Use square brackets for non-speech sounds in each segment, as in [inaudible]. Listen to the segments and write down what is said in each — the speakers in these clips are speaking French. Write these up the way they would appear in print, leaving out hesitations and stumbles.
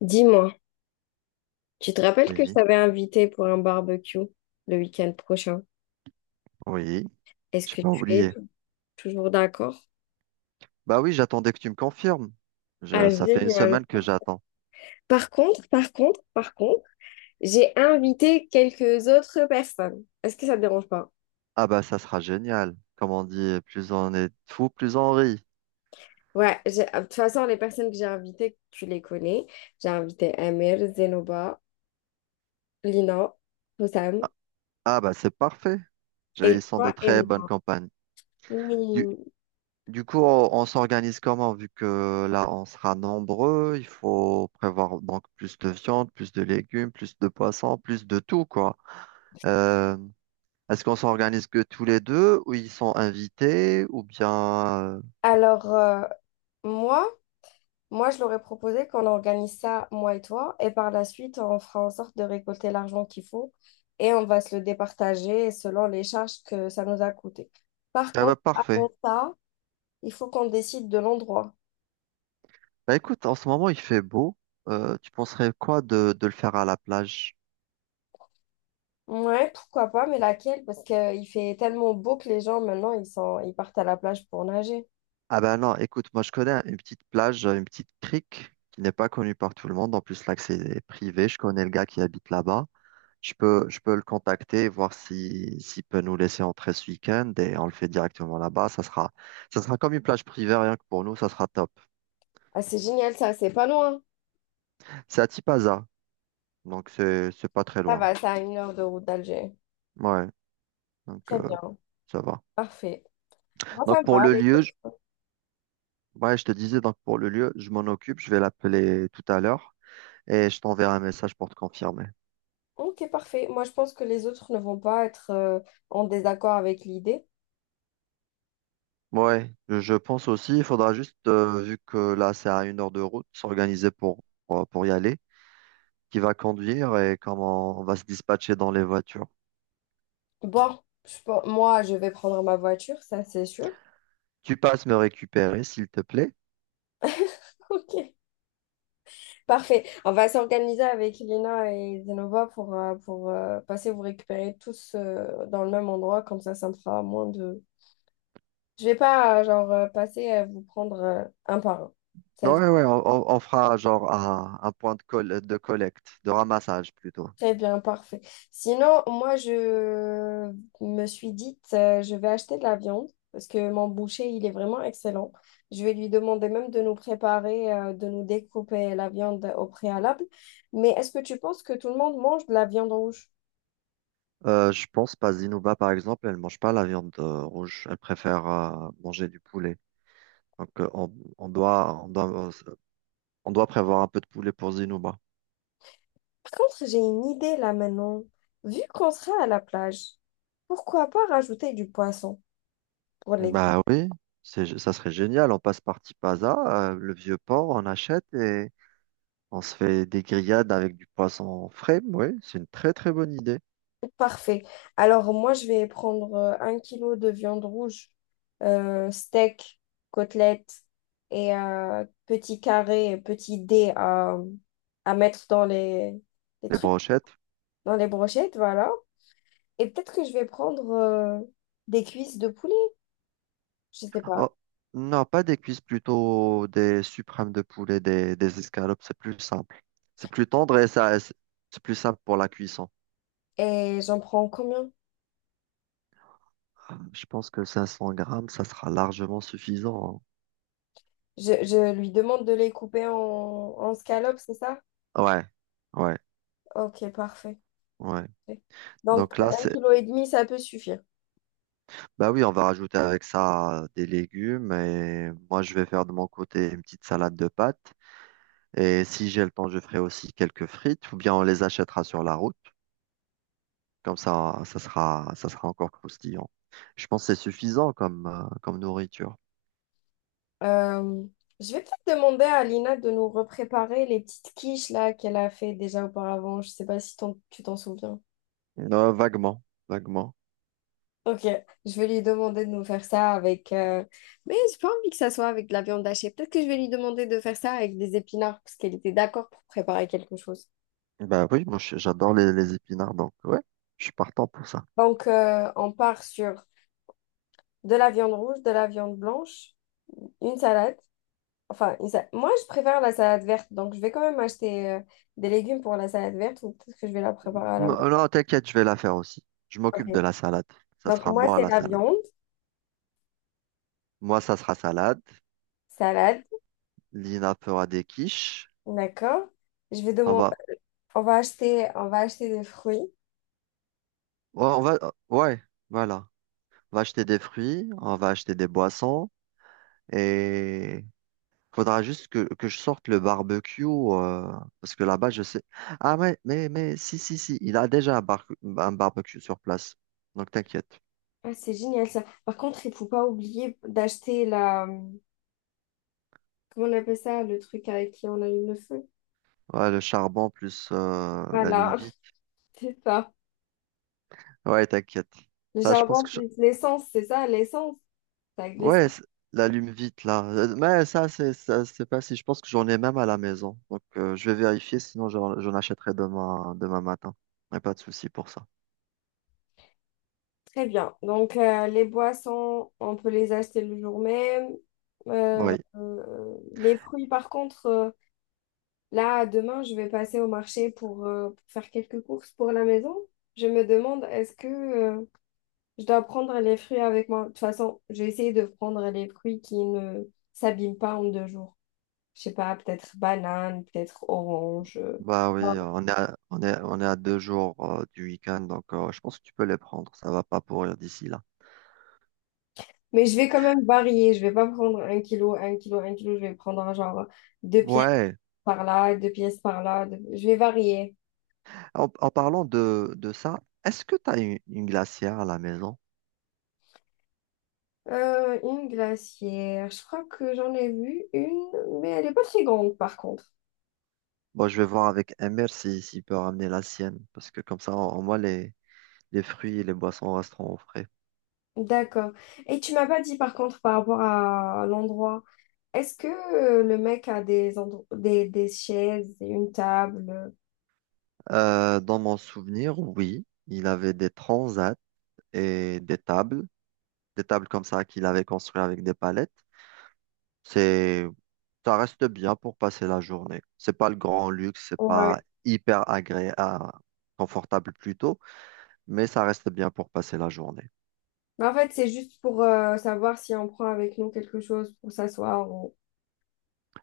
Dis-moi, tu te rappelles que je Oui, t'avais invité pour un barbecue le week-end prochain? oui, Est-ce j'ai que pas tu es oublié. Toujours d'accord? Bah oui, j'attendais que tu me confirmes. Ah, Ça fait une génial. semaine que j'attends. Par contre, j'ai invité quelques autres personnes. Est-ce que ça te dérange pas? Ah bah ça sera génial. Comme on dit, plus on est fou, plus on rit. Ouais, de toute façon, les personnes que j'ai invitées, tu les connais. J'ai invité Amir, Zenoba, Lina, Hossam Ah bah c'est parfait. Ils et sont de toi et très bonnes moi. campagnes. Du, Oui. du coup, on s'organise comment? Vu que là, on sera nombreux, il faut prévoir donc plus de viande, plus de légumes, plus de poissons, plus de tout, quoi. Euh, Est-ce qu'on s'organise que tous les deux, ou ils sont invités, ou bien... euh, Alors, euh, moi, Moi, je leur ai proposé qu'on organise ça, moi et toi, et par la suite, on fera en sorte de récolter l'argent qu'il faut et on va se le départager selon les charges que ça nous a coûté. Par Ah bah contre, avant parfait. ça, il faut qu'on décide de l'endroit. Bah écoute, en ce moment il fait beau. Tu penserais quoi de le faire à la plage? Ouais, pourquoi pas, mais laquelle? Parce qu'il fait tellement beau que les gens, maintenant, ils sont, ils partent à la plage pour nager. Ah bah non, écoute, moi je connais une petite plage, une petite crique qui n'est pas connue par tout le monde. En plus l'accès est privé. Je connais le gars qui habite là-bas. Je peux le contacter et voir si, s'il peut nous laisser entrer ce week-end et on le fait directement là-bas. Ça sera comme une plage privée, rien que pour nous, ça sera top. Ah, c'est génial, ça, c'est pas loin. C'est à Tipaza, donc c'est pas très Ça loin. va, ça a 1 heure de route d'Alger. Ouais, donc Très bien, ça va. parfait. Moi, ça Donc me pour va, le les lieu, je- autres. Ouais, je te disais donc pour le lieu, je m'en occupe, je vais l'appeler tout à l'heure et je t'enverrai un message pour te confirmer. Ok, parfait. Moi, je pense que les autres ne vont pas être en désaccord avec l'idée. Ouais, je pense aussi, il faudra juste, vu que là c'est à une heure de route, s'organiser pour y aller, qui va conduire et comment on va se dispatcher dans les voitures. Bon, moi, je vais prendre ma voiture, ça c'est sûr. Tu passes me récupérer, s'il te plaît? [laughs] Ok, parfait. On va s'organiser avec Lina et Zenova pour passer vous récupérer tous dans le même endroit. Comme ça me fera moins de… Je vais pas, genre, passer à vous prendre un par un. Ça Ouais, ouais, on fera genre un point de collecte, de ramassage plutôt. Très bien, parfait. Sinon, moi, je me suis dit, je vais acheter de la viande parce que mon boucher, il est vraiment excellent. Je vais lui demander même de nous préparer, de nous découper la viande au préalable. Mais est-ce que tu penses que tout le monde mange de la viande rouge? Je pense pas Zinouba, par exemple, elle mange pas la viande rouge. Elle préfère manger du poulet. Donc, on doit On doit prévoir un peu de poulet pour Zinouba. Par contre, j'ai une idée là maintenant. Vu qu'on sera à la plage, pourquoi pas rajouter du poisson pour les… Bah oui, ça serait génial. On passe par Tipaza, le vieux port, on achète et on se fait des grillades avec du poisson frais. Oui, c'est une très très bonne idée. Parfait. Alors, moi, je vais prendre un kilo de viande rouge, steak, côtelette et petits carrés, petits dés à mettre dans les Des trucs, brochettes. dans les brochettes, voilà. Et peut-être que je vais prendre des cuisses de poulet, je sais pas. Oh, non, pas des cuisses, plutôt des suprêmes de poulet, des escalopes. C'est plus simple. C'est plus tendre et ça, c'est plus simple pour la cuisson. Et j'en prends combien? Je pense que 500 grammes, ça sera largement suffisant. Je lui demande de les couper en, en scallops, c'est ça? Hein. Ouais, ouais, Ok, parfait. ouais. Ouais. Donc, Donc là, un c'est kilo et demi, ça peut suffire. Bah oui, on va rajouter avec ça des légumes et moi je vais faire de mon côté une petite salade de pâtes. Et si j'ai le temps, je ferai aussi quelques frites ou bien on les achètera sur la route. Comme ça, ça sera encore croustillant. Je pense que c'est suffisant comme, comme nourriture. Euh, je vais peut-être demander à Lina de nous repréparer les petites quiches là qu'elle a fait déjà auparavant. Je sais pas si tu t'en souviens. Vaguement, vaguement. Ok, je vais lui demander de nous faire ça avec. Mais j'ai pas envie que ça soit avec de la viande hachée. Peut-être que je vais lui demander de faire ça avec des épinards parce qu'elle était d'accord pour préparer quelque chose. Bah oui, j'adore les épinards, donc ouais, je suis partant pour ça. Donc, on part sur de la viande rouge, de la viande blanche, une salade. Enfin, moi, je préfère la salade verte, donc je vais quand même acheter des légumes pour la salade verte ou peut-être que je vais la préparer à la maison. Non, non, t'inquiète, je vais la faire aussi. Je Ok. m'occupe de la salade. Ça Donc, sera moi, moi c'est la la salade. viande, Moi, ça sera salade. salade, Lina fera des quiches. d'accord. Je vais On demander, va, on va acheter des fruits. Ouais, on va, ouais, voilà. On va acheter des fruits, on va acheter des boissons et faudra juste que je sorte le barbecue parce que là-bas, je sais. Ah, mais, si, si, si, il a déjà un barbecue sur place. Donc, t'inquiète. Ah, c'est génial ça. Par contre, il faut pas oublier d'acheter la, comment on appelle ça, le truc avec qui on allume le feu? Ouais, le charbon plus Voilà, l'allume-vite. [laughs] c'est ça. Ouais, t'inquiète. Le Ça, je pense charbon que je- plus l'essence, c'est ça, l'essence. C'est avec l'essence. Ouais, l'allume-vite, là. Mais ça, c'est pas si. Je pense que j'en ai même à la maison. Donc, je vais vérifier, sinon j'en achèterai demain, demain matin. Y a pas de souci pour ça. Très bien. Donc, les boissons, on peut les acheter le jour même. Euh, Oui, euh, les fruits, par contre, là, demain, je vais passer au marché pour faire quelques courses pour la maison. Je me demande, est-ce que je dois prendre les fruits avec moi? De toute façon, j'ai essayé de prendre les fruits qui ne s'abîment pas en 2 jours. Je sais pas, peut-être banane, peut-être orange. Bah oui, Ah, on est on est, on est à deux jours du week-end, donc je pense que tu peux les prendre, ça va pas pourrir d'ici là. mais je vais quand même varier. Je vais pas prendre un kilo, un kilo, un kilo. Je vais prendre un genre 2 pièces Ouais, par là, 2 pièces par là. Je vais varier. en, en parlant de ça, est-ce que tu as une glacière à la maison? Une glacière. Je crois que j'en ai vu une, mais elle est pas très grande par contre. Bon, je vais voir avec Emir si, s'il peut ramener la sienne, parce que comme ça, au au moins, les fruits et les boissons resteront au frais. D'accord. Et tu m'as pas dit par contre par rapport à l'endroit. Est-ce que le mec a des chaises, et une table? Dans mon souvenir, oui, il avait des transats et des tables comme ça qu'il avait construites avec des palettes. C'est Ça reste bien pour passer la journée. C'est pas le grand luxe, c'est pas Ouais. hyper agréable, confortable plutôt, mais ça reste bien pour passer la journée. Mais en fait, c'est juste pour savoir si on prend avec nous quelque chose pour s'asseoir.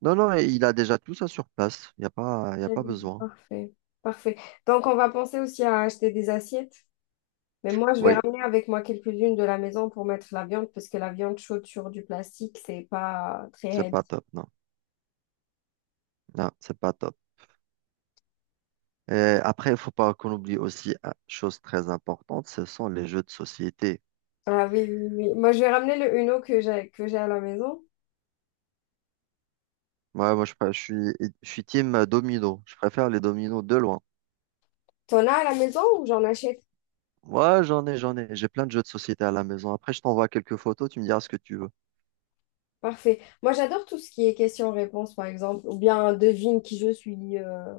Non, non, et il a déjà tout ça sur place. Il n'y a pas, y a pas besoin. Parfait. Parfait. Donc, on va penser aussi à acheter des assiettes. Mais moi, je vais Oui, ramener avec moi quelques-unes de la maison pour mettre la viande, parce que la viande chaude sur du plastique, c'est pas très c'est pas healthy. top, non. Non, c'est pas top. Et après, il faut pas qu'on oublie aussi une chose très importante, ce sont les jeux de société. Ah oui, oui, oui. Moi, je vais ramener le Uno que j'ai à la maison. Ouais, moi, je suis team domino. Je préfère les dominos de loin. T'en as à la maison ou j'en achète? Ouais, j'en ai, j'en ai. J'ai plein de jeux de société à la maison. Après, je t'envoie quelques photos. Tu me diras ce que tu Parfait. Moi, j'adore tout ce qui est question-réponse, par exemple, ou bien devine qui je suis,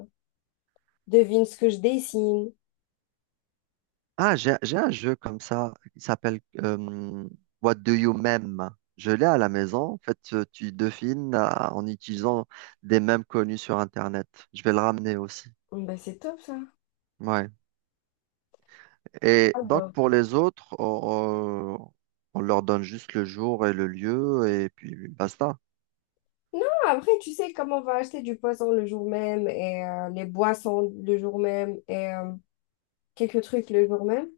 devine ce que je dessine. Ah, j'ai un jeu comme ça qui s'appelle What Do You Meme? Je l'ai à la maison. En fait, tu devines en utilisant des mèmes connus sur Internet. Je vais le ramener aussi. Bon, Ben, c'est top, ça. Ouais. Et donc, Alors, pour les autres, on- on leur donne juste le jour et le lieu et puis basta. non, après, tu sais, comment on va acheter du poisson le jour même et les boissons le jour même et quelques trucs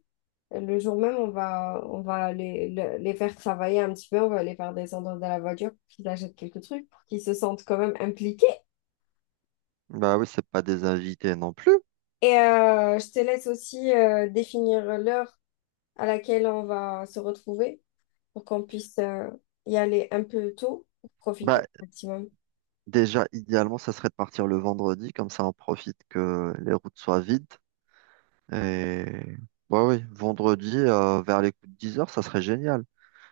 le jour même, on va les faire travailler un petit peu, on va les faire descendre de la voiture pour qu'ils achètent quelques trucs, pour qu'ils se sentent quand même impliqués. Bah oui, c'est pas des invités non plus. Et je te laisse aussi définir l'heure à laquelle on va se retrouver pour qu'on puisse y aller un peu tôt pour profiter Bah au maximum. déjà, idéalement, ça serait de partir le vendredi, comme ça on profite que les routes soient vides. Et bah oui, vendredi vers les coups de 10 heures, ça serait génial.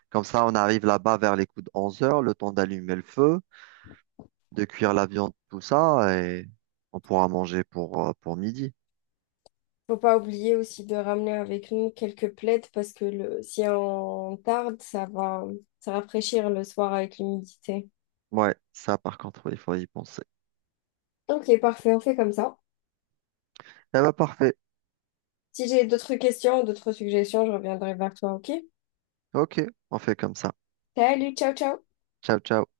Comme ça, on arrive là-bas vers les coups de 11 heures, le temps d'allumer le feu, de cuire la viande, tout ça, et on pourra manger pour midi. Faut pas oublier aussi de ramener avec nous quelques plaids parce que le, si on tarde, ça va se rafraîchir le soir avec l'humidité. Ouais, ça par contre, oui, il faut y penser. Ok, parfait, on fait comme ça. Eh bah parfait. Si j'ai d'autres questions, d'autres suggestions, je reviendrai vers toi, ok? Ok, on fait comme ça. Salut, ciao, ciao! Ciao, ciao.